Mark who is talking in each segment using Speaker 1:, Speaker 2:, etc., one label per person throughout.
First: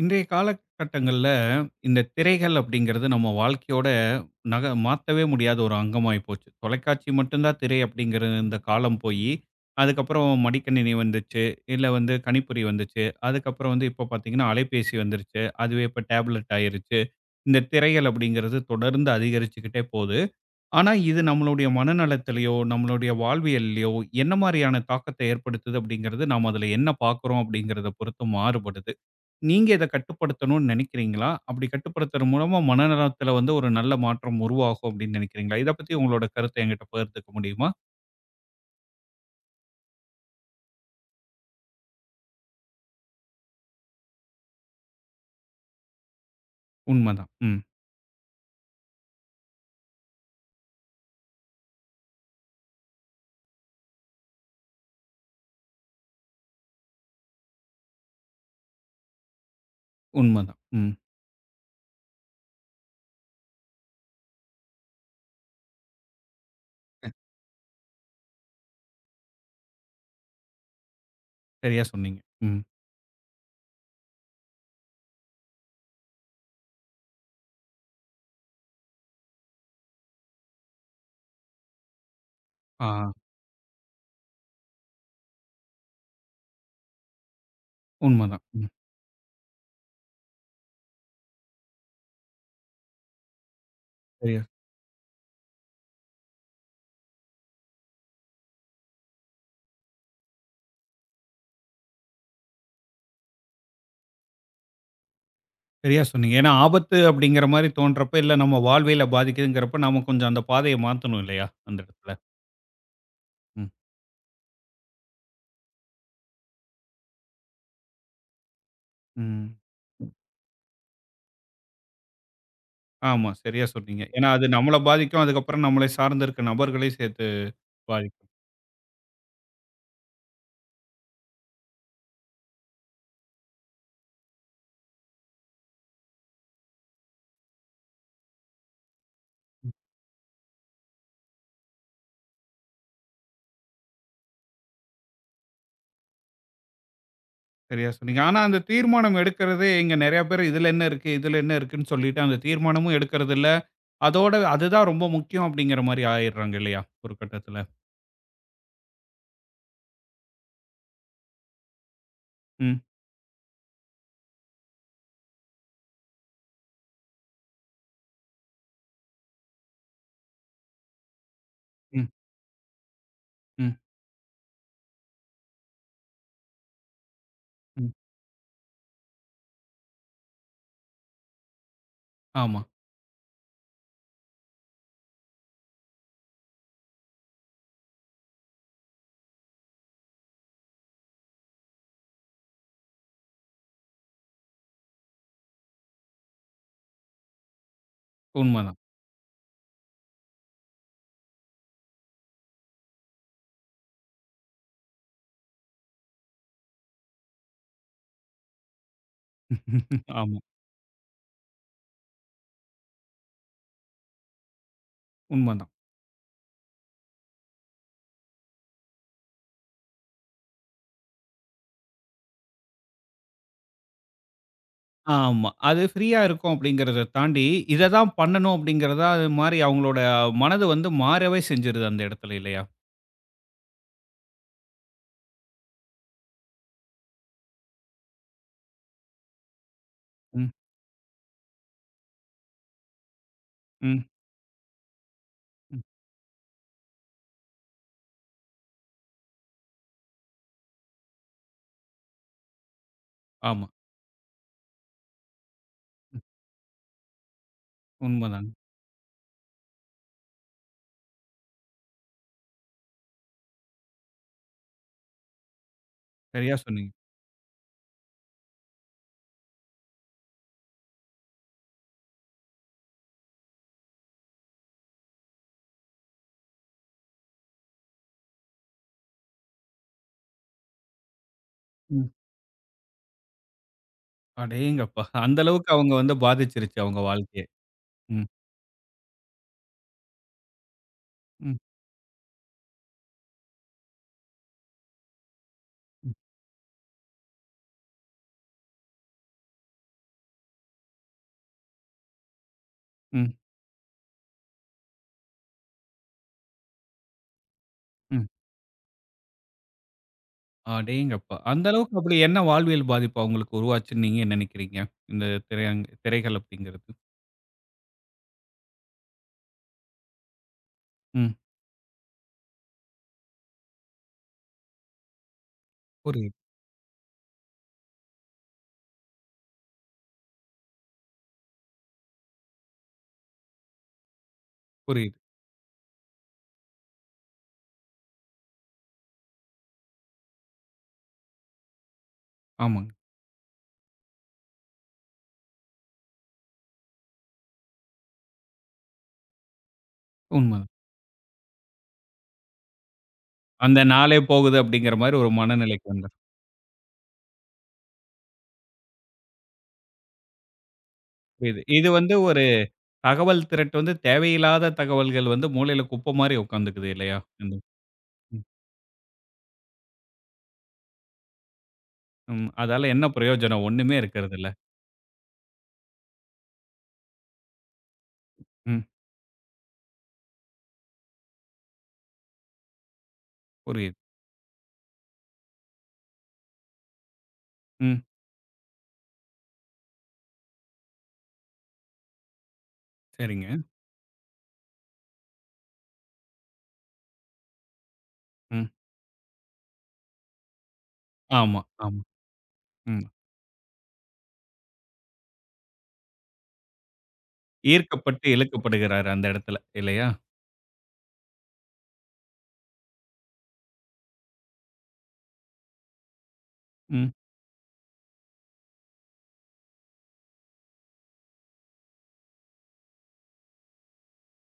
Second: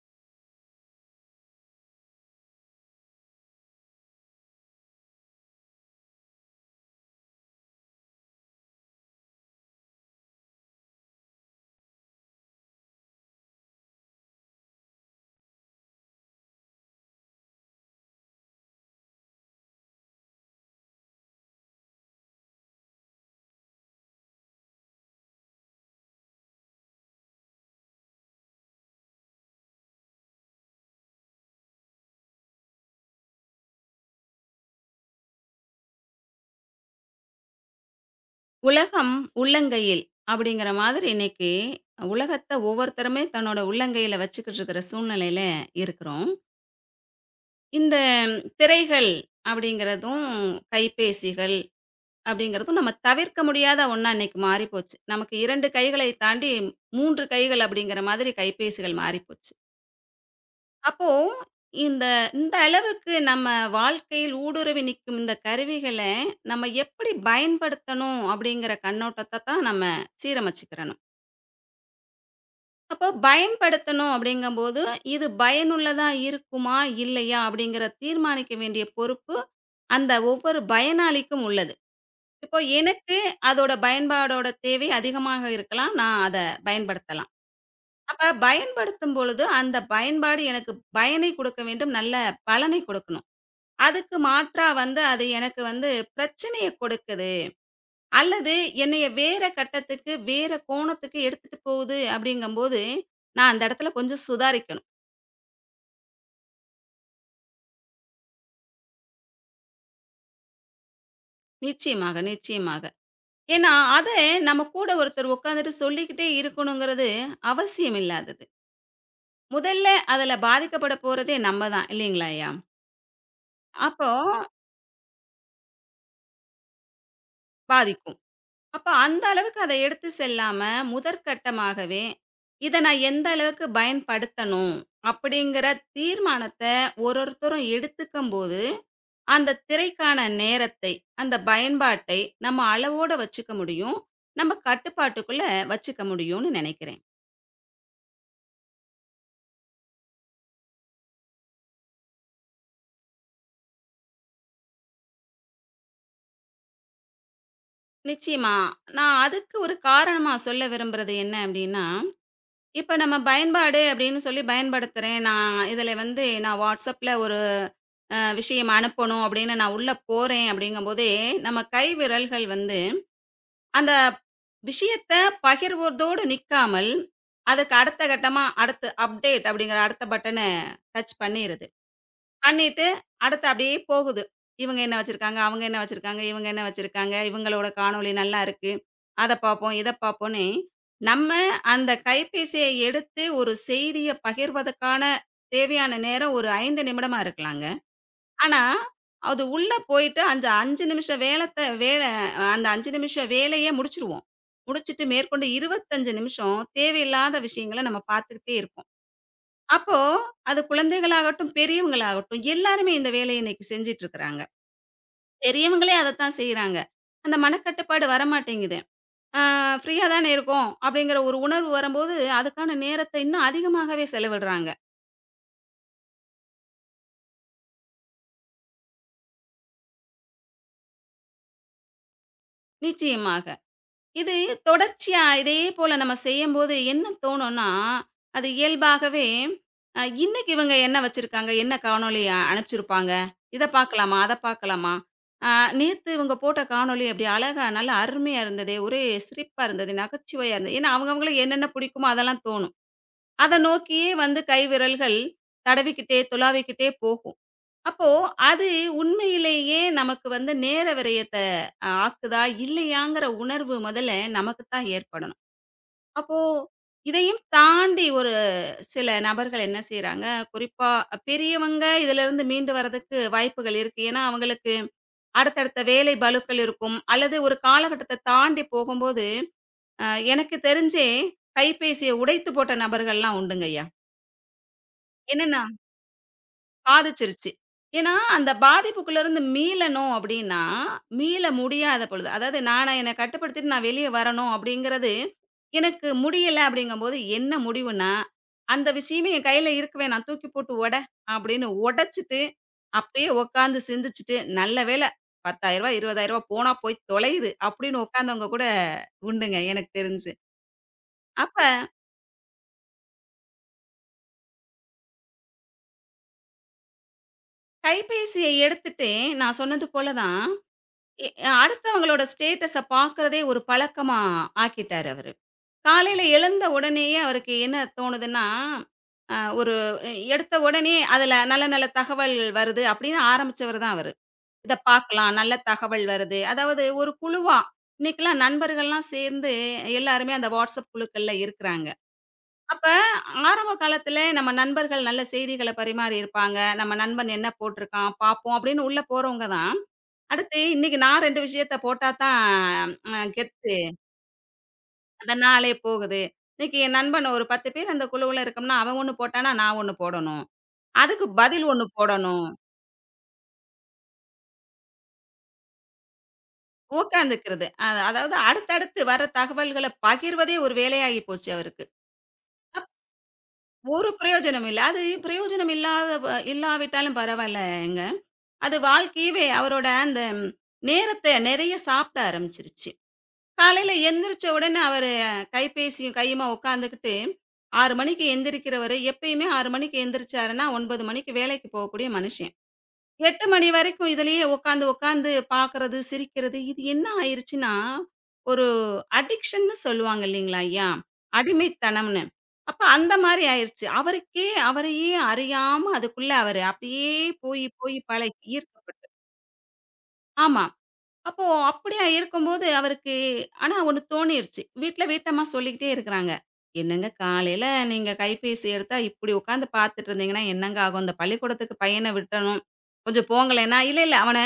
Speaker 1: இன்றைய காலகட்டங்கள்ல, இந்த திரைகள் அப்படிங்கிறது நம்ம வாழ்க்கையோட நக மாத்தவே முடியாத ஒரு அங்கமாயி போச்சு. தொலைக்காட்சி மட்டும் தான் திரை அப்படிங்கிற இந்த காலம் போயி, அதுக்கப்புறம் மடிக்கணினி வந்துச்சு, இல்ல வந்து கணிப்பொறி வந்துச்சு, அதுக்கப்புறம் வந்து இப்போ பார்த்தீங்கன்னா அலைபேசி வந்துருச்சு, அதுவே இப்போ டேப்லெட் ஆயிருச்சு. இந்த திரைகள் அப்படிங்கிறது தொடர்ந்து அதிகரிச்சுக்கிட்டே போது. ஆனா, இது நம்மளுடைய மனநலத்திலயோ, நம்மளுடைய வாழ்வியல்லயோ என்ன மாரியான தாக்கத்த ஏற்படுத்துது அப்படிங்கிறது, நாம அதில என்ன பார்க்குறோம் அப்படிங்கிறத பொறுத்து மாறுபடுது. நீங்க இத கட்டுப்படுத்தணும்னு நினைக்கிறீங்களா? அப்படி கட்டுப்படுத்துற மூலமா மனநலத்தில வந்து ஒரு நல்ல மாற்றம் உருவாகும் அப்படின்னு நினைக்கிறீங்களா? இத பத்தி உங்களோட கருத்த என்கிட்ட பகிர்ந்துக்க முடியுமா?
Speaker 2: உலகம் உள்ளங்கையில் அப்படிங்கிற மாதிரி இன்னைக்கு உலகத்தை ஒவ்வொருத்தருமே தன்னோட உள்ளங்கையில வச்சுக்கிட்டு இருக்கிற சூழ்நிலையில இருக்கிறோம்.
Speaker 1: உண்மதான். ம்.
Speaker 2: இந்த திரைகள் அப்படிங்கிறதும், கைபேசிகள் அப்படிங்கிறதும் நம்ம தவிர்க்க முடியாத ஒண்ணா இன்னைக்கு மாறிப்போச்சு. நமக்கு 2 கைகளை தாண்டி 3 கைகள் அப்படிங்கிற மாதிரி கைபேசிகள் மாறிப்போச்சு.
Speaker 1: உண்மதான். ம்.
Speaker 2: அப்போ இந்த இந்த அளவுக்கு நம்ம வாழ்க்கையில் ஊடுருவி நிற்கும் இந்த கருவிகள நம்ம எப்படி பயன்படுத்தணும் அப்படிங்கிற கண்ணோட்டத்த தான் நம்ம சீரமைச்சுக்கிறணும்.
Speaker 1: சரியா சொன்னீங்க. ம்.
Speaker 2: அப்போ பயன்படுத்தணும் அப்படிங்கும்போது, இது பயனுள்ளதா இருக்குமா? இல்லையா? அப்படிங்கிற தீர்மானிக்க வேண்டிய பொறுப்பு, அந்த ஒவ்வொரு பயனாளிக்கும் உள்ளது. இப்போ
Speaker 1: ஆ.
Speaker 2: எனக்கு அதோட பயன்பாடோட தேவை அதிகமாக இருக்கலாம். நான் அத பயன்படுத்தலாம். அப்ப
Speaker 1: உண்மதான். ம்.
Speaker 2: பயன்படுத்தும் பொழுது, அந்த பயன்பாடு எனக்கு பயனை கொடுக்க வேண்டும். நல்ல பலனை கொடுக்கணும். அதுக்கு
Speaker 1: சரியா
Speaker 2: மாற்றா வந்து அது எனக்கு வந்து பிரச்சனைய கொடுக்குது. அல்லது என்னைய வேற கட்டத்துக்கு, வேற கோணத்துக்கு எடுத்துட்டு போகுது அப்படிங்கும்போது, நான் அந்த இடத்துல கொஞ்சம் சுதாரிக்கணும்.
Speaker 1: சரியா சொன்னீங்க. ஏன்னா ஆபத்து அப்படிங்கிற மாரி தோன்றப்ப, இல்ல நம்ம வாழ்வியல பாதிக்குதுங்கிறப்ப, நாம கொஞ்சம் அந்த பாதைய மாத்தணும் இல்லையா? அந்த இடத்துல.
Speaker 2: நிச்சயமாக, நிச்சயமாக.
Speaker 1: ம்.
Speaker 2: ஏன்னா, அத நம்ம கூட ஒருத்தர் உட்காந்துட்டு சொல்லிக்கிட்டே இருக்கணுங்கிறது அவசியம் இல்லாதது.
Speaker 1: ம்.
Speaker 2: முதல்ல அதுல பாதிக்கப்பட போறதே நம்ம தான் இல்லைங்களா ஐயா?
Speaker 1: ஆமா. சரியா சொன்னீங்க.
Speaker 2: அப்போ
Speaker 1: ஏன்னா
Speaker 2: ஆ.
Speaker 1: அது நம்மள பாதிக்கும். அதுக்கப்புறம் நம்மளை சார்ந்து இருக்க நபர்களையும் சேர்த்து
Speaker 2: பாதிக்கும்.
Speaker 1: பாதிக்கும்.
Speaker 2: அப்ப அந்த அளவுக்கு அத எடுத்து செல்லாம, முதற்கட்டமாகவே, "இத நான் எந்த அளவுக்கு பயன்படுத்தணும்?" அப்படிங்கிற தீர்மானத்த ஒருத்தரும் எடுத்துக்கும்போது, அந்த திரைக்கான நேரத்தை, அந்த பயன்பாட்டை நம்ம அளவோட வச்சுக்க முடியும். நம்ம கட்டுப்பாட்டுக்குள்ள வச்சுக்க முடியும்னு நெனைக்கிறேன்.
Speaker 1: சரியா சொன்னீங்க. ஆனா, அந்த தீர்மானம் எடுக்கிறதே இங்க நெறைய பேர் இதுல என்ன இருக்கு? இதுல என்ன இருக்குன்னு சொல்லிட்டு அந்த தீர்மானமும் எடுக்கிறதில்ல. அதோட அதுதான் ரொம்ப முக்கியம் அப்படிங்கிற மாரி ஆயிடுறாங்க இல்லையா? ஒரு கட்டத்துல.
Speaker 2: நிச்சயமா. நான் அதுக்கு ஒரு காரணமா சொல்ல விரும்புறது என்ன அப்படின்னா,
Speaker 1: ம்,
Speaker 2: இப்ப நம்ம பயன்பாடு அப்படின்னு சொல்லி பயன்படுத்துறேன். நான் இதில வந்து WhatsAppல ஒரு விஷயம் அனுப்பணும் அப்படின்னு நான் உள்ள போறேன் அப்படிங்கும்போதே, நம்ம கை
Speaker 1: ம்,
Speaker 2: விரல்கள் வந்து
Speaker 1: ம்,
Speaker 2: அந்த விஷயத்த பகிர்வதோடு நிக்காமல், அதுக்கு
Speaker 1: ம்.
Speaker 2: அடுத்த கட்டமா அடுத்து அப்டேட் அப்படிங்கிற அடுத்த பட்டன டச் பண்ணிருது.
Speaker 1: ஆமா.
Speaker 2: பண்ணிட்டு, அடுத்து அப்படியே போகுது. இவங்க என்ன வச்சிருக்காங்க, அவங்க என்ன வச்சிருக்காங்க, இவங்க என்ன வச்சிருக்காங்க, இவங்களோட காணொளி நல்லா இருக்கு. அத பார்ப்போம், இத பார்ப்போம்ன்னு, நம்ம அந்த கைபேசிய எடுத்து ஒரு செய்திய பகிர்வதற்கான தேவையான நேரம் ஒரு 5 நிமிடமா இருக்கலாங்க. ஆனா,
Speaker 1: உண்மதான்.
Speaker 2: அது உள்ள போயிட்டு அந்த 5 நிமிஷ வேலைய முடிச்சுருவோம். முடிச்சுட்டு மேற்கொண்டு 25 நிமிஷம் தேவையில்லாத விஷயங்கள நம்ம பார்த்துக்கிட்டே இருப்போம். அப்போ,
Speaker 1: ஆமா.
Speaker 2: அது குழந்தைகளாகட்டும், பெரியவங்களாகட்டும் எல்லாருமே இந்த வேலைய இன்னைக்கு செஞ்சுட்டு இருக்கிறாங்க.
Speaker 1: உண்மதான்.
Speaker 2: பெரியவங்களே அதத்தான் செய்றாங்க. அந்த மனக்கட்டுப்பாடு வரமாட்டேங்குது. ஆ ஃப்ரீயா தானே இருக்கோம், அப்படிங்கிற ஒரு உணர்வு வரும்போது, அதுக்கான நேரத்த இன்னும் அதிகமாகவே செலவிடுறாங்க.
Speaker 1: ஆமா. அது ஃப்ரீயா இருக்கும் அப்படிங்கிறத தாண்டி, இத தான் பண்ணணும் அப்படிங்கிறதா அது மாரி அவங்களோட மனது வந்து மாறவே செஞ்சுருது அந்த இடத்துல இல்லையா?
Speaker 2: நிச்சயமாக. இது தொடர்ச்சியா இதே போல நம்ம செய்யும்போது என்ன தோணும்னா, அது இயல்பாகவே
Speaker 1: ம்,
Speaker 2: இன்னைக்கு இவங்க என்ன வச்சிருக்காங்க? என்ன காணொளி அனுப்பிச்சிருப்பாங்க? இத
Speaker 1: ம்,
Speaker 2: பார்க்கலாமா? அத பார்க்கலாமா? அ
Speaker 1: ம்.
Speaker 2: நேத்து இவங்க போட்ட காணொளி அப்படி அழகா நல்லா அருமையா இருந்ததே! ஒரே சிரிப்பா இருந்தது, நகைச்சுவையா இருந்தது. ஏன்னா அவங்கவங்களுக்கு என்னென்ன பிடிக்குமோ அதெல்லாம் தோணும். அத
Speaker 1: ஆமா.
Speaker 2: நோக்கியே வந்து கைவிரல்கள் தடவிக்கிட்டே, துலாவிக்கிட்டே போகும். அப்போ
Speaker 1: உண்மதாங்க.
Speaker 2: அது உண்மையிலேயே நமக்கு வந்து நேர விரயத்த ஆக்குதா? இல்லையாங்கிற உணர்வு முதல்ல நமக்கு தான் ஏற்படணும். அப்போ
Speaker 1: சரியா சொன்னீங்க.
Speaker 2: இதையும் தாண்டி ஒரு சில நபர்கள் என்ன செய்றாங்க, குறிப்பா பெரியவங்க இதிலிருந்து மீண்டு வரதுக்கு வாய்ப்புகள் இருக்கு. ஏன்னா, அவங்களுக்கு அடுத்தடுத்த வேலை பளுக்கள் இருக்கும். அல்லது ஒரு காலகட்டத்த தாண்டி போகும்போது, அ எனக்கு தெரிஞ்சே
Speaker 1: ம்.
Speaker 2: கைபேசிய உடைத்து போட்ட நபர்கள்லாம் உண்டுங்கய்யா.
Speaker 1: அடேங்கப்பா! அந்த
Speaker 2: என்னன்னா
Speaker 1: அளவுக்கு அவங்க வந்து பாதிச்சிருச்சு அவங்க வாழ்க்கைய.
Speaker 2: பாதிச்சிருச்சு. ஏன்னா,
Speaker 1: ம்.
Speaker 2: அந்த பாதிப்புக்குள்ளருந்து மீளணும் அப்டின்னா, மீள
Speaker 1: ம்.
Speaker 2: முடியாத பொழுது, அதாவது நானா என்ன கட்டுப்படுத்திட்டு நான் வெளிய வரணும் அப்டிங்கிறது, எனக்கு
Speaker 1: ம்.
Speaker 2: முடியல அப்டிங்கும்போது என்ன முடிவுனா, அந்த விஷயமே என் கையில இருக்கவே நான் தூக்கி போட்டு அப்டின்னு ஒடச்சிட்டு, அப்டியே
Speaker 1: ம்.
Speaker 2: உட்காந்து சிந்திச்சுட்டு, நல்ல வேள ரூ. 10,000 ரூ. 20,000 போனா போய் தொலையுது அப்டின்னு
Speaker 1: ம்.
Speaker 2: உட்காந்தவங்க கூட உண்டுங்க எனக்கு தெரிஞ்சு.
Speaker 1: அடேங்கப்பா!
Speaker 2: அப்ப
Speaker 1: அந்த அளவுக்கு அப்படி என்ன வாழ்வியல் பாதிப்பா உங்களுக்கு உருவாச்சுன்னு நீங்க நினைக்கிறீங்க? இந்த திரைகள் அப்படிங்கிறது.
Speaker 2: கைபேசிய எடுத்துட்டு நான் சொன்னது போல தான் எ
Speaker 1: ம்.
Speaker 2: அடுத்தவங்களோட ஸ்டேட்டஸ பார்க்கிறதே ஒரு பழக்கமா ஆக்கிட்டாரு அவரு. காலையில
Speaker 1: புரியுது,
Speaker 2: எழுந்த உடனேயே அவருக்கு என்ன தோணுதுன்னா, அ ஒரு எடுத்த உடனே அதுல நல்ல நல்ல தகவல் வருது அப்படின்னு ஆரம்பிச்சவரு தான் அவரு. இத
Speaker 1: புரியுது.
Speaker 2: பார்க்கலாம், நல்ல தகவல் வருது. அதாவது ஒரு குழுவா இன்னைக்கெல்லாம் நண்பர்கள்லாம் சேர்ந்து எல்லாருமே அந்த வாட்ஸ்அப் குழுக்கள்ல இருக்கிறாங்க. அப்ப
Speaker 1: ஆமாங்க.
Speaker 2: ஆரம்ப காலத்துல நம்ம நண்பர்கள் நல்ல செய்திகள பரிமாறி இருப்பாங்க. நம்ம நண்பன் என்ன போட்டிருக்கான் பார்ப்போம் அப்படின்னு உள்ள போறவங்க தான் அடுத்து
Speaker 1: உண்மதான்.
Speaker 2: இன்னைக்கு நான் 2 விஷயத்த போட்டா தான் கெத்து.
Speaker 1: அந்த நாளே போகுது அப்படிங்கிற மாரி ஒரு
Speaker 2: அந்த நாளே
Speaker 1: மனநிலைக்கு வந்துரும்.
Speaker 2: போகுது. இன்னைக்கு என் நண்பன் ஒரு 10 பேர் அந்த குழுவுல இருக்கோம்னா, அவன் 1 போட்டான்னா, நான் 1 போடணும். அதுக்கு
Speaker 1: புரியுது.
Speaker 2: பதில் 1
Speaker 1: இது வந்து ஒரு
Speaker 2: போடணும்.
Speaker 1: தகவல் திரட்டு வந்து தேவையில்லாத தகவல்கள் வந்து மூலையில குப்பை மாரி உட்காந்துக்குது இல்லையா? இந்த
Speaker 2: உட்காந்துக்கிறது. அதாவது
Speaker 1: ம்.
Speaker 2: அடுத்தடுத்து வர தகவல்கள பகிர்வதே ஒரு வேலையாகி போச்சு அவருக்கு.
Speaker 1: ம். அதால என்ன பிரயோஜனம்? ஒண்ணுமே
Speaker 2: ஒரு
Speaker 1: இருக்கிறதில்ல.
Speaker 2: பிரயோஜனம் இல்ல. அது பிரயோஜனம் இல்லாத வ இல்லாவிட்டாலும் பரவாயில்லங்க. அது
Speaker 1: ம்.
Speaker 2: வாழ்க்கையவே அவரோட அந்த நேரத்த நெறைய சாப்பிட ஆரம்பிச்சுருச்சு. காலையில
Speaker 1: புரியுது.
Speaker 2: எந்திரிச்ச உடனே அவரு கைபேசியும் கையுமா உட்காந்துக்கிட்டு 6
Speaker 1: ம்.
Speaker 2: மணிக்கு எந்திரிக்கிறவரு, எப்பயுமே 6 மணிக்கு எந்திரிச்சாருன்னா 9 மணிக்கு வேலைக்கு போகக்கூடிய மனுஷன். 8
Speaker 1: சரிங்க.
Speaker 2: மணி வரைக்கும் இதிலேயே உட்காந்து உட்காந்து பார்க்கறது, சிரிக்கிறது இது என்ன ஆயிருச்சுன்னா, ஒரு
Speaker 1: ம்.
Speaker 2: அடிக்ஷன்னு சொல்லுவாங்க இல்லைங்களா ஐயா?
Speaker 1: ஆமா, ஆமா.
Speaker 2: அடிமைத்தனம்னு. அப்ப
Speaker 1: ம்.
Speaker 2: அந்த மாரி ஆயிருச்சு. அவருக்கே அவரையே அறியாம அதுக்குள்ள அவரு அப்படியே போய் போய்
Speaker 1: ஈர்க்கப்பட்டு
Speaker 2: பழகி ஈர்க்கப்பட்டு
Speaker 1: இழுக்கப்படுகிறாரு அந்த இடத்துல இல்லையா?
Speaker 2: ஆமா. அப்போ அப்படியா இருக்கும்போது அவருக்கு ஆனா ஒண்ணு தோணிருச்சு. வீட்ல வீட்டம்மா சொல்லிக்கிட்டே இருக்கிறாங்க. "என்னங்க
Speaker 1: ம்.
Speaker 2: காலையில நீங்க கைபேசி எடுத்தா இப்படி உட்காந்து பார்த்துட்டு இருந்தீங்கன்னா என்னங்க ஆகும்? இந்த பள்ளிக்கூடத்துக்கு பையன விட்டணும். கொஞ்சம் போங்களேன்னா" இல்ல அவன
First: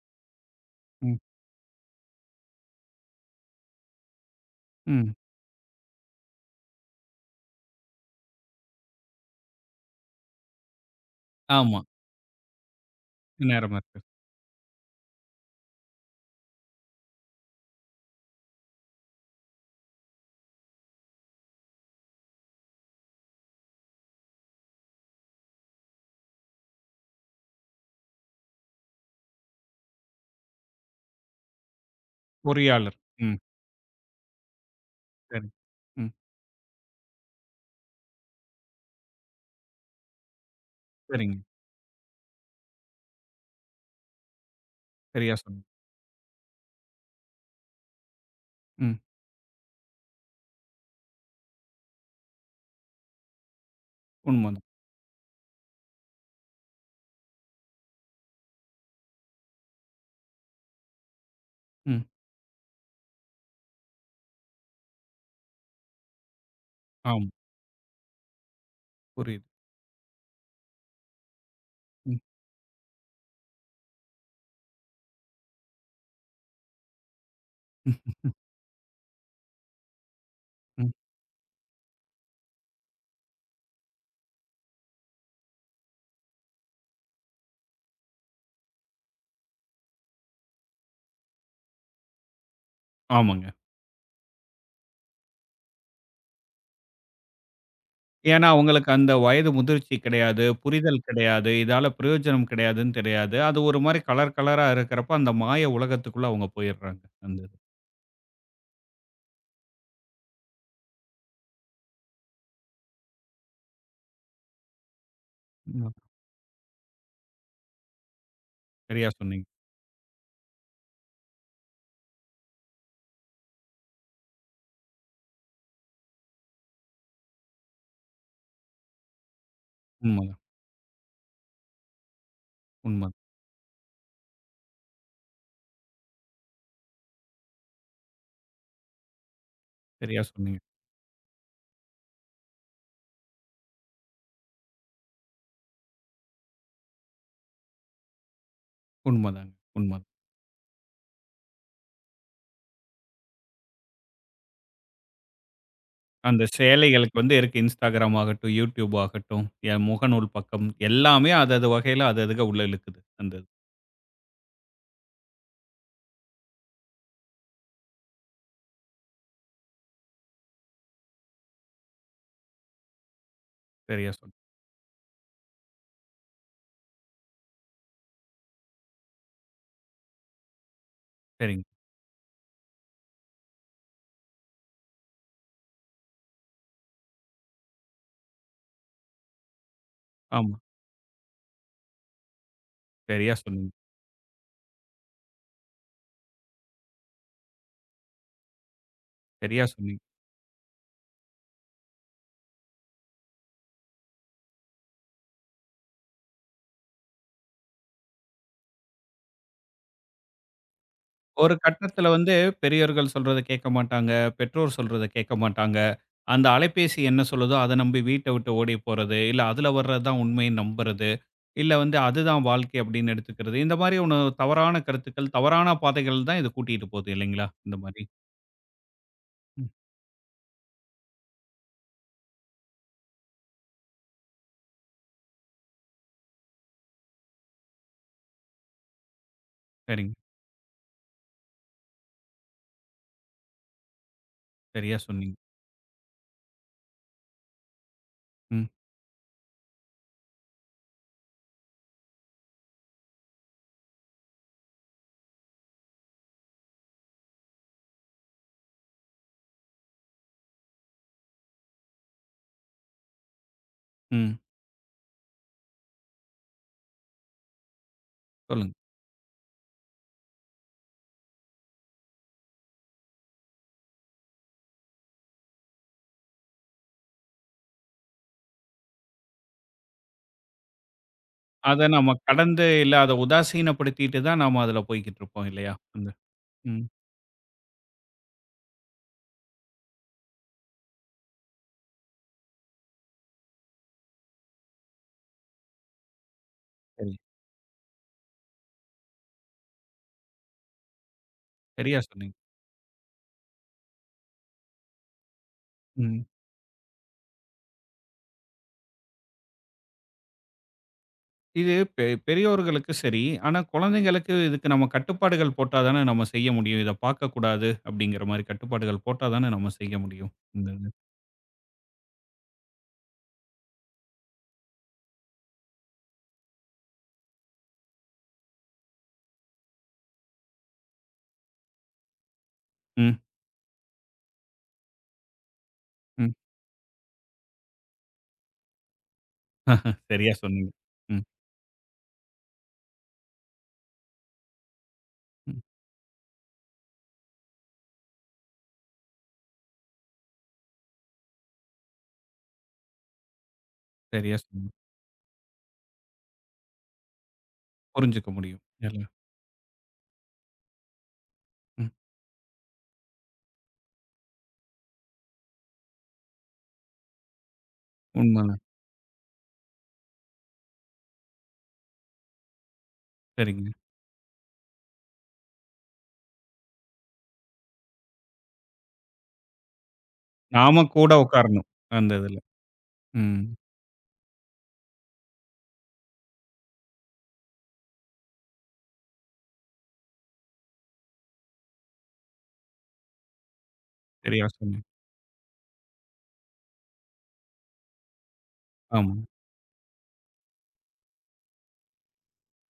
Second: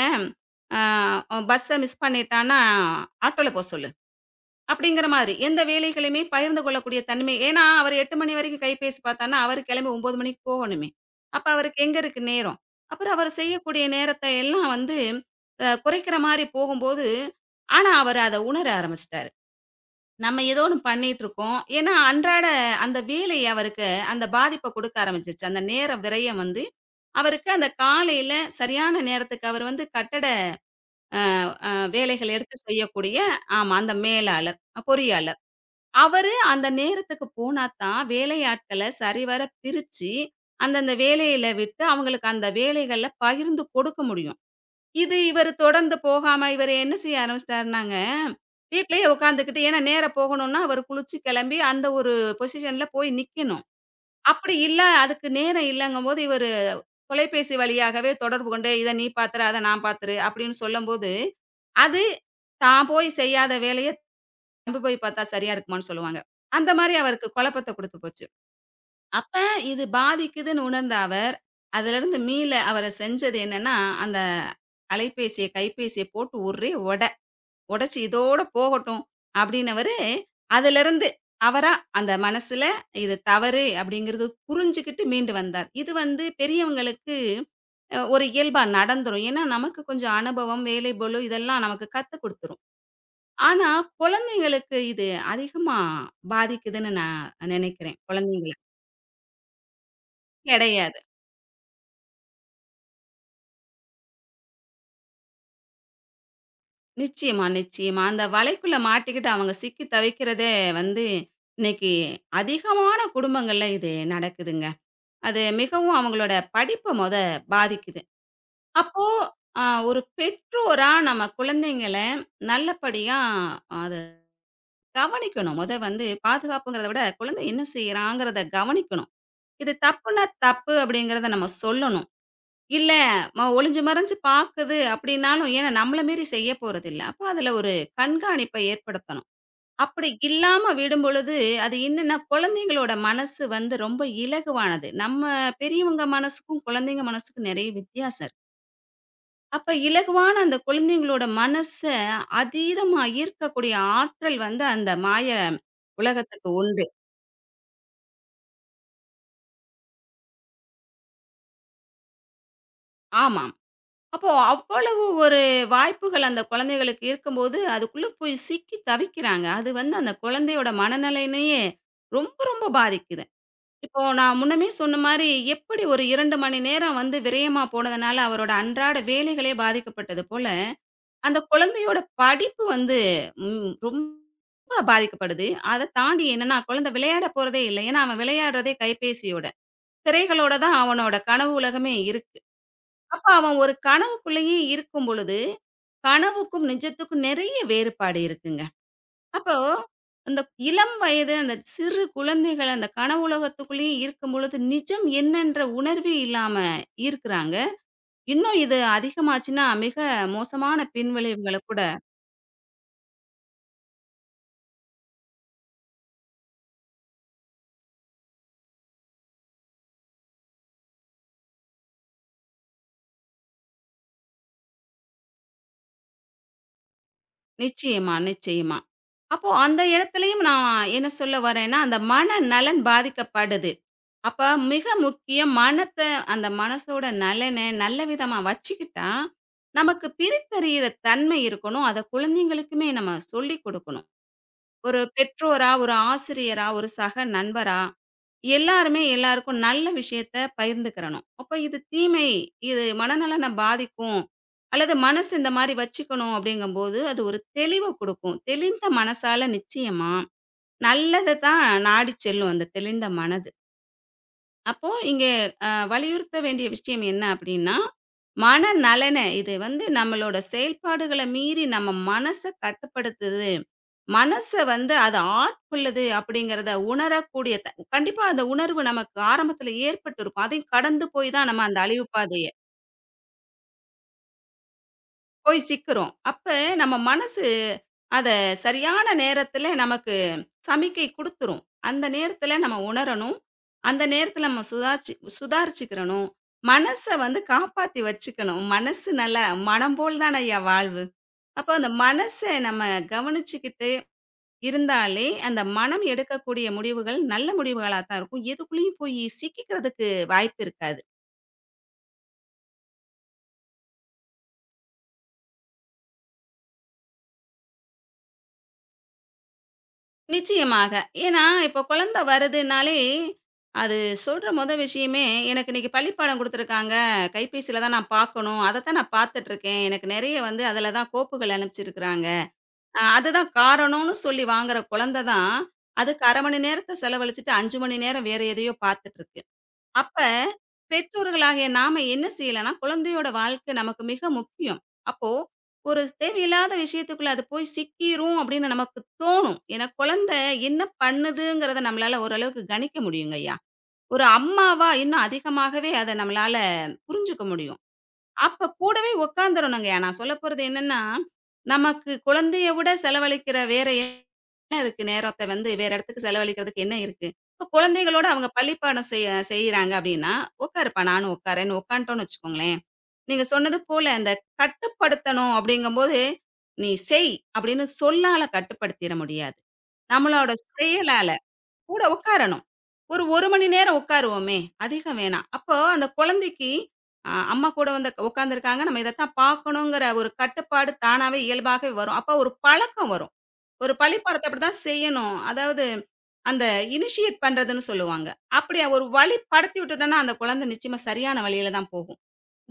Speaker 1: ம்.
Speaker 2: அ பஸ்ஸ மிஸ் பண்ணிட்டான்னா ஆட்டோல போ சொல்லு. அப்படிங்கிற
Speaker 1: ம்.
Speaker 2: மாதிரி. எந்த வேலைகளையுமே பகிர்ந்து கொள்ளக்கூடிய தன்மை. ஏன்னா, அவரு 8 மணி வரைக்கும் கைபேசி பார்த்தார்ன்னா, அவரு கிளம்பி 9 மணிக்கு போகணுமே. அப்ப
Speaker 1: ஆமா.
Speaker 2: அவருக்கு எங்க இருக்கு நேரம்? அப்புறம் அவரு
Speaker 1: நேரம்
Speaker 2: செய்யக்கூடிய
Speaker 1: இருக்கு.
Speaker 2: நேரத்த எல்லாம் வந்து குறைக்கிற மாரி போகும்போது, ஆனா அவரு அத உணர ஆரம்பிச்சுட்டாரு. நம்ம ஏதோ ஒண்ணு பண்ணிட்டுருக்கோம். ஏன்னா, அன்றாட அந்த வேலை அவருக்கு அந்த பாதிப்ப கொடுக்க ஆரம்பிச்சுச்சு. அந்த நேர விரயம் வந்து, அவருக்கு அந்த காலையில சரியான நேரத்துக்கு அவர் வந்து கட்டட அ வேலைகள் எடுத்து
Speaker 1: பொறியாளர்.
Speaker 2: செய்யக்கூடிய
Speaker 1: ம்.
Speaker 2: ஆமா. அந்த மேலாளர், பொறியாளர்.
Speaker 1: சரி. ம்.
Speaker 2: அவரு அந்த நேரத்துக்கு போனா தான் வேலையாட்கள சரிவர பிரிச்சு, அந்தந்த
Speaker 1: சரிங்க.
Speaker 2: வேலையில விட்டு அவங்களுக்கு அந்த வேலைகள பகிர்ந்து கொடுக்க முடியும். இது
Speaker 1: சரியா
Speaker 2: இவரு
Speaker 1: சொன்னீங்க.
Speaker 2: தொடர்ந்து போகாம இவரு என்ன செய்ய ஆரம்பிச்சுட்டாருனாங்க,
Speaker 1: ம்.
Speaker 2: வீட்லயே உட்காந்துக்கிட்டு ஏன்னா நேர போகணும்னா அவரு குளிச்சு கிளம்பி அந்த ஒரு பொசிஷன்ல போய் நிக்கணும். அப்படி
Speaker 1: உண்மதான்.
Speaker 2: இல்ல அதுக்கு நேரம் இல்லங்கும்போது இவரு தொலைபேசி வழியாகவே தொடர்பு கொண்டு "இத நீ பாத்துரு, அத நான் பாத்துரு" அப்படின்னு சொல்லும்போது, அது
Speaker 1: ம்.
Speaker 2: தான் போய் செய்யாத வேலைய நம்ப போய் பார்த்தா சரியா இருக்குமான்னு சொல்லுவாங்க. அந்த மாரி அவருக்கு
Speaker 1: ஆமா.
Speaker 2: குழப்பத்த குடுத்து போச்சு. அப்ப
Speaker 1: புரியுது.
Speaker 2: இது பாதிக்குதுன்னு உணர்ந்த அவர், அதிலிருந்து
Speaker 1: ம்.
Speaker 2: மீள அவரு செஞ்சது என்னன்னா, அந்த அலைபேசிய, கைபேசிய போட்டு ஒரே ஒடச்சு
Speaker 1: ம்.
Speaker 2: இதோட போகட்டும் அப்டின்னவரு,
Speaker 1: ம்.
Speaker 2: அதிலிருந்து அவரா அந்த மனசுல இது தவறு அப்டிங்கிறது புரிஞ்சுகிட்டு மீண்டு வந்தார். இது வந்து பெரியவங்களுக்கு ஒரு இயல்பா நடந்துரும். ஏன்னா, நமக்கு கொஞ்சம் அனுபவம், வேலை பளு இதெல்லாம் நமக்கு கத்து குடுத்துரும்.
Speaker 1: ஆமாங்க.
Speaker 2: ஆனா, குழந்தைங்களுக்கு இது அதிகமா பாதிக்குதுன்னு நான் நினைக்கிறேன்,
Speaker 1: ஏன்னா
Speaker 2: குழந்தைங்கள.
Speaker 1: அவங்களுக்கு அந்த வயது முதிர்ச்சி கிடையாது, புரிதல்
Speaker 2: கிடையாது.
Speaker 1: கிடையாது, இதால பிரயோஜனம் கிடையாதுன்னு தெரியாது. அது ஒரு மாரி கலர் கலரா இருக்கிறப்ப அந்த மாய உலகத்துக்குள்ள அவங்க போயிடுறாங்க. அந்த
Speaker 2: நிச்சயமா,
Speaker 1: இது.
Speaker 2: நிச்சயமா. அந்த வலைக்குள்ள மாட்டிக்கிட்டு அவங்க சிக்கி தவிக்கிறதே வந்து, இன்னைக்கு அதிகமான குடும்பங்கள்ல இது நடக்குதுங்க. அது
Speaker 1: ம்.
Speaker 2: மிகவும் அவங்களோட படிப்ப மொத பாதிக்குது. அப்போ
Speaker 1: சரியா சொன்னீங்க.
Speaker 2: அ ஒரு பெற்றோரா நம்ம குழந்தைங்கள நல்லபடியா அத கவனிக்கணும். மொத வந்து பாதுகாப்புங்கிறத விட, குழந்தை என்ன செய்றாங்கிறத கவனிக்கணும். இது தப்புன்னா
Speaker 1: உண்மதான்.
Speaker 2: தப்பு அப்படிங்கிறத நம்ம சொல்லணும். இல்ல,
Speaker 1: உண்மதான்.
Speaker 2: ஒளிஞ்சு மறைஞ்சு பாக்குது அப்படின்னாலும், ஏன்னா நம்மள மீறி செய்ய போறதில்ல. அப்ப அதுல ஒரு கண்காணிப்ப ஏற்படுத்தணும். அப்படி
Speaker 1: சரியா சொன்னீங்க.
Speaker 2: இல்லாம விடும்பொழுது, அது என்னன்னா குழந்தைங்களோட மனசு வந்து ரொம்ப இலகுவானது. நம்ம பெரியவங்க மனசுக்கும், குழந்தைங்க மனசுக்கும் நெறைய வித்தியாசம் இருக்கு.
Speaker 1: உண்மதாங்க.
Speaker 2: அப்ப
Speaker 1: உண்மதான்.
Speaker 2: இலகுவான அந்த குழந்தைங்களோட மனச அதீதமா ஈர்க்கக்கூடிய ஆற்றல் வந்து அந்த மாய
Speaker 1: அந்த
Speaker 2: உலகத்துக்கு உண்டு.
Speaker 1: சேலைகளுக்கு வந்து இருக்கு Instagram ஆகட்டும், YouTube ஆகட்டும், முகநூல் பக்கம் எல்லாமே அதது வகையில அது அதுக உள்ள இழுக்குது. அந்த
Speaker 2: ஆமாமா.
Speaker 1: இது.
Speaker 2: அப்போ அவ்வளவு ஒரு வாய்ப்புகள் அந்த குழந்தைகளுக்கு இருக்கும்போது, அதுக்குள்ள போய் சிக்கி தவிக்கிறாங்க. அது வந்து அந்த குழந்தையோட மனநிலைனையே ரொம்ப, ரொம்ப பாதிக்குது. இப்போ
Speaker 1: சரியா
Speaker 2: நான்
Speaker 1: சொன்னீங்க.
Speaker 2: முன்னமே சொன்ன மாரி, எப்படி ஒரு 2 மணி நேரம் வந்து விரயமா போனதுனால, அவரோட அன்றாட வேலைகளே பாதிக்கப்பட்டது போல, அந்த
Speaker 1: சரிங்க.
Speaker 2: குழந்தையோட படிப்பு வந்து ரொம்ப பாதிக்கப்படுது. அத தாண்டி என்னன்னா, குழந்தை விளையாட போறதே இல்ல. ஏன்னா, அவன் விளையாடுறதே கைபேசியோட. திரைகளோட
Speaker 1: ஆமா.
Speaker 2: தான் அவனோட கனவு உலகமே இருக்கு. அப்ப
Speaker 1: சரியா
Speaker 2: அவன்
Speaker 1: சொன்னீங்க.
Speaker 2: ஒரு கனவுக்குள்ளேயே இருக்கும் பொழுது, கனவுக்கும் நிஜத்துக்கும் நிறைய வேறுபாடு இருக்குங்க. அப்போ
Speaker 1: சரியா சொன்னீங்க.
Speaker 2: அந்த இளம் வயது அந்த சிறு குழந்தைகள் அந்த கனவுலகத்துக்குள்ளேயே இருக்கும் பொழுது, நிஜம் என்னன்ற உணர்வே இல்லாம இருக்குறாங்க. இன்னும் இது அதிகமாச்சுன்னா மிக மோசமான
Speaker 1: ஒரு
Speaker 2: பின்விளைவுகள கூட
Speaker 1: கட்டத்தில வந்து பெரியோர்கள் சொல்றத கேட்க மாட்டாங்க. பெற்றோர் சொல்றத கேட்க மாட்டாங்க. அந்த அலைபேசி என்ன சொல்லுதோ அத நம்பி வீட்ட விட்டு ஓடி போறது, இல்ல அதுல வர்றது தான் உண்மைன்னு நம்புறது, இல்ல வந்து அதுதான் வாழ்க்கை அப்படின்னு எடுத்துக்கிறது. இந்த மாரி ஒண்ணு தவறான கருத்துக்கள், தவறான பாதைகள் தான் இது கூட்டிட்டு போகுது இல்லைங்களா? இந்த மாரி.
Speaker 2: நிச்சயமா, நிச்சயமா. அப்போ
Speaker 1: ம்.
Speaker 2: அந்த இடத்துலயும் நான் என்ன சொல்ல வரேன்னா, அந்த மனநலன் பாதிக்கப்படுது. அப்ப மிக முக்கியம் மனத்த அந்த மனசோட நலன நல்ல விதமா வச்சுக்கிட்டா, நமக்கு
Speaker 1: சரிங்க.
Speaker 2: பிரித்தறியிற தன்மை இருக்கணும். அத குழந்தைங்களுக்குமே நம்ம சொல்லிக் குடுக்கணும்.
Speaker 1: சரியா
Speaker 2: ஒரு
Speaker 1: சொன்னீங்க.
Speaker 2: பெற்றோரா, ஒரு ஆசிரியரா, ஒரு சக நண்பரா
Speaker 1: ம்.
Speaker 2: எல்லாருமே எல்லாருக்கும் நல்ல விஷயத்த பகிர்ந்துக்கிறணும். அப்ப இது தீமை, இது மனநலன பாதிக்கும், அல்லது மனசு இந்த மாரி வச்சுக்கணும் அப்படிங்கும்போது, அது ஒரு தெளிவ குடுக்கும். தெளிந்த மனசால நிச்சயமா நல்லத தான் நாடி செல்லும் அந்த தெளிந்த மனது.
Speaker 1: ம்.
Speaker 2: அப்போ இங்க வலியுறுத்த வேண்டிய விஷயம் என்ன அப்படின்னா,
Speaker 1: சொல்லுங்க.
Speaker 2: மனநலன இது வந்து நம்மளோட செயல்பாடுகள மீறி நம்ம மனச கட்டுப்படுத்துது. மனச வந்து அது ஆட்கொள்ளுது அப்படிங்கிறத உணரக்கூடிய த கண்டிப்பா அந்த உணர்வு நமக்கு ஆரம்பத்தில ஏற்பட்டுருக்கும். அதையும் கடந்து போய் தான் நம்ம அந்த
Speaker 1: அத
Speaker 2: அழிவு
Speaker 1: நம்ம
Speaker 2: பாதைய
Speaker 1: கடந்து இல்ல அத உதாசீனப்படுத்திட்டு தான் நாம அதுல போய்க்கிட்டு இருப்போம்
Speaker 2: போய்
Speaker 1: இல்லையா? அந்த
Speaker 2: சிக்குறோம். அப்ப
Speaker 1: ம்.
Speaker 2: நம்ம மனசு அத சரியான நேரத்தில நமக்கு சமிக்கை குடுத்துரும். அந்த நேரத்துல நம்ம உணரணும். அந்த நேரத்துல நம்ம சுதாரிச்சுக்கிறணும். மனச
Speaker 1: சரி.
Speaker 2: வந்து காப்பாத்தி வச்சுக்கணும். மனசு நல்லா மனம் போல் தான ஐயா வாழ்வு. அப்போ அந்த
Speaker 1: சரியா சொன்னீங்க.
Speaker 2: மனச நம்ம கவனிச்சுக்கிட்டு இருந்தாலே, அந்த மனம்
Speaker 1: ம்.
Speaker 2: எடுக்கக்கூடிய முடிவுகள் நல்ல முடிவுகளா தான் இருக்கும். எதுக்குள்ளயும் போய் சிக்கிக்கிறதுக்கு வாய்ப்பு இருக்காது.
Speaker 1: இது பெரியோர்களுக்கு சரி. ஆனா குழந்தைங்களுக்கு இதுக்கு நம்ம கட்டுப்பாடுகள் போட்டா தானே நம்ம செய்ய முடியும். இத பார்க்கக்கூடாது அப்படிங்கிற மாரி கட்டுப்பாடுகள் போட்டா தானே நம்ம செய்ய முடியும். இந்த இது.
Speaker 2: நிச்சயமாக. ஏன்னா, இப்போ குழந்தை வருதுன்னாலே, அது சொல்ற மொத விஷயமே, "எனக்கு இன்னைக்கு பள்ளிப்பாடம் குடுத்துருக்காங்க. கைபேசியில தான் நான் பார்க்கணும். அத தான் நான் பார்த்துட்டுருக்கேன். எனக்கு நெறைய வந்து அதில தான் கோப்புகள் அனுப்பிச்சிருக்கிறாங்க."
Speaker 1: ம்,
Speaker 2: அதுதான் காரணம்னு சொல்லி வாங்குற குழந்தை தான், அதுக்கு
Speaker 1: ம்.
Speaker 2: 1/2 மணி நேரத்த செலவழிச்சுட்டு 5 மணி நேரம் வேற எதையோ பார்த்துட்டுருக்கு. அப்ப
Speaker 1: சரியா சொன்னீங்க. ம்,
Speaker 2: பெற்றோர்களாகிய நாம என்ன செய்யலாம்னா, குழந்தையோட வாழ்க்கை நமக்கு மிக முக்கியம். அப்போ
Speaker 1: ம்.
Speaker 2: ஒரு தேவையில்லாத விஷயத்துக்குள்ள அது போய் சிக்கிரும் அப்படின்னு நமக்கு தோணும். ஏன்னா, குழந்தை என்ன பண்ணுதுங்கிறத நம்மளால ஓரளவுக்கு கணிக்க முடியுங்கய்யா. ஒரு
Speaker 1: சரியா சொன்னீங்க.
Speaker 2: அம்மாவா இன்னும் அதிகமாகவே அத நம்மளால புரிஞ்சுக்க முடியும்.
Speaker 1: புரிஞ்சுக்க முடியும்.
Speaker 2: அப்ப
Speaker 1: எல்லாம்.
Speaker 2: கூடவே உட்காந்துரணுங்க. நான் சொல்லப்போறது என்னன்னா,
Speaker 1: ம்.
Speaker 2: நமக்கு குழந்தைய விட செலவழிக்கிற வேற என்ன இருக்கு? நேரத்த வந்து வேற இடத்துக்கு செலவழிக்கிறதுக்கு என்ன இருக்கு? இப்ப குழந்தைகளோட அவங்க
Speaker 1: உண்மதான்.
Speaker 2: பள்ளிப்பாடம் செய்ய செய்றாங்க அப்டின்னா, "உட்காருப்பா நானும் உட்காரேன்னு" உட்காந்துட்டோம்னு வச்சுக்கோங்களேன். நீங்க
Speaker 1: சரிங்க.
Speaker 2: சொன்னது போல அந்த கட்டுப்படுத்தணும் அப்டிங்கும்போது, "நீ செய்" அப்டின்னு சொல்லால கட்டுப்படுத்திற முடியாது. நம்மளோட
Speaker 1: நாம கூட
Speaker 2: செயலால
Speaker 1: உட்காரணும்.
Speaker 2: கூட
Speaker 1: அந்த இதுல.
Speaker 2: உட்காரணும். ஒரு
Speaker 1: ம்.
Speaker 2: 1 மணி நேரம் உட்காருவோமே! அதிகம் வேணாம். அப்போ அந்த குழந்தைக்கு அம்மா கூட வந்து உட்காந்துருக்காங்க. நம்ம இதத்தான் பார்க்கணுங்கிற ஒரு கட்டுப்பாடு தானாவே இயல்பாவே வரும். அப்போ ஒரு பழக்கம் வரும். ஒரு
Speaker 1: சரியா
Speaker 2: பள்ளிப்பாடத்த அப்படிதான்
Speaker 1: சொன்னீங்க.
Speaker 2: செய்யணும். அதாவது அந்த இனிஷியேட் பண்றதுன்னு சொல்லுவாங்க. அப்படி ஒரு
Speaker 1: ஆமா.
Speaker 2: வழிப்படுத்தி விட்டுட்டோம்னா, அந்த குழந்தை நிச்சயமா சரியான வழியில தான் போகும்.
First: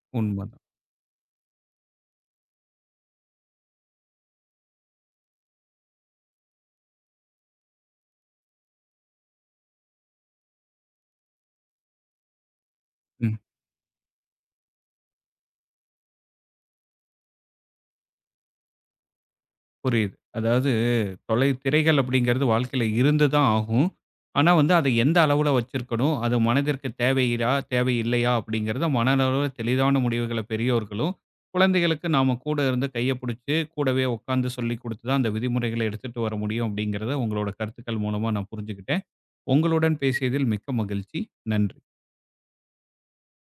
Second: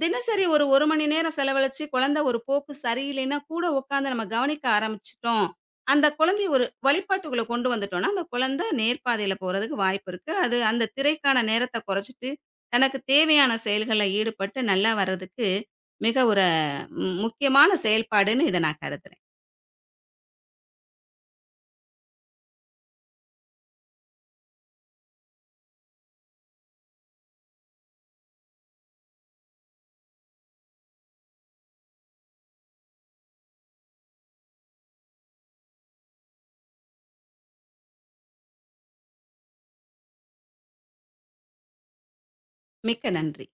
Speaker 2: தினசரி
Speaker 1: உண்மதான்.
Speaker 2: ஒரு 1 மணி நேரம் செலவழிச்சு, குழந்தை ஒரு போக்கு சரியில்லைன்னா, கூட உட்காந்து நம்ம கவனிக்க ஆரம்பிச்சுட்டோம். அந்த குழந்தைய ஒரு வழிபாட்டுக்குள்ள கொண்டு வந்துட்டோம்னா, அந்த குழந்தை நேர்பாதையில போறதுக்கு வாய்ப்பு இருக்கு. அது அந்த திரைக்கான நேரத்த குறைச்சிட்டு, தனக்கு
Speaker 1: ம்.
Speaker 2: தேவையான செயல்கள்ல ஈடுபட்டு நல்லா வர்றதுக்கு, மிக ஒரு முக்கியமான செயல்பாடுன்னு இத நான் கருதுறேன்.
Speaker 1: புரியுது. அதாவது தொலை திரைகள் அப்படிங்கிறது வாழ்க்கையில இருந்து தான் ஆகும். ஆனா வந்து அதை எந்த அளவுல வச்சிருக்கணும், அது மனதிற்கு தேவையா, தேவையில்லையா அப்படிங்கிறத மனதளவுல தெளிவான முடிவுகளை பெரியோர்களும், குழந்தைகளுக்கு நாம கூட இருந்து கைய புடிச்சு, கூடவே உட்கார்ந்து சொல்லிக் குடுத்து தான் அந்த விதிமுறைகளை எடுத்துட்டு வர முடியும் அப்படிங்கிறத உங்களோட கருத்துக்கள் மூலமா நான் புரிஞ்சுக்கிட்டேன். உங்களுடன் பேசியதில் மிக்க மகிழ்ச்சி. நன்றி.
Speaker 2: மிக்க நன்றி.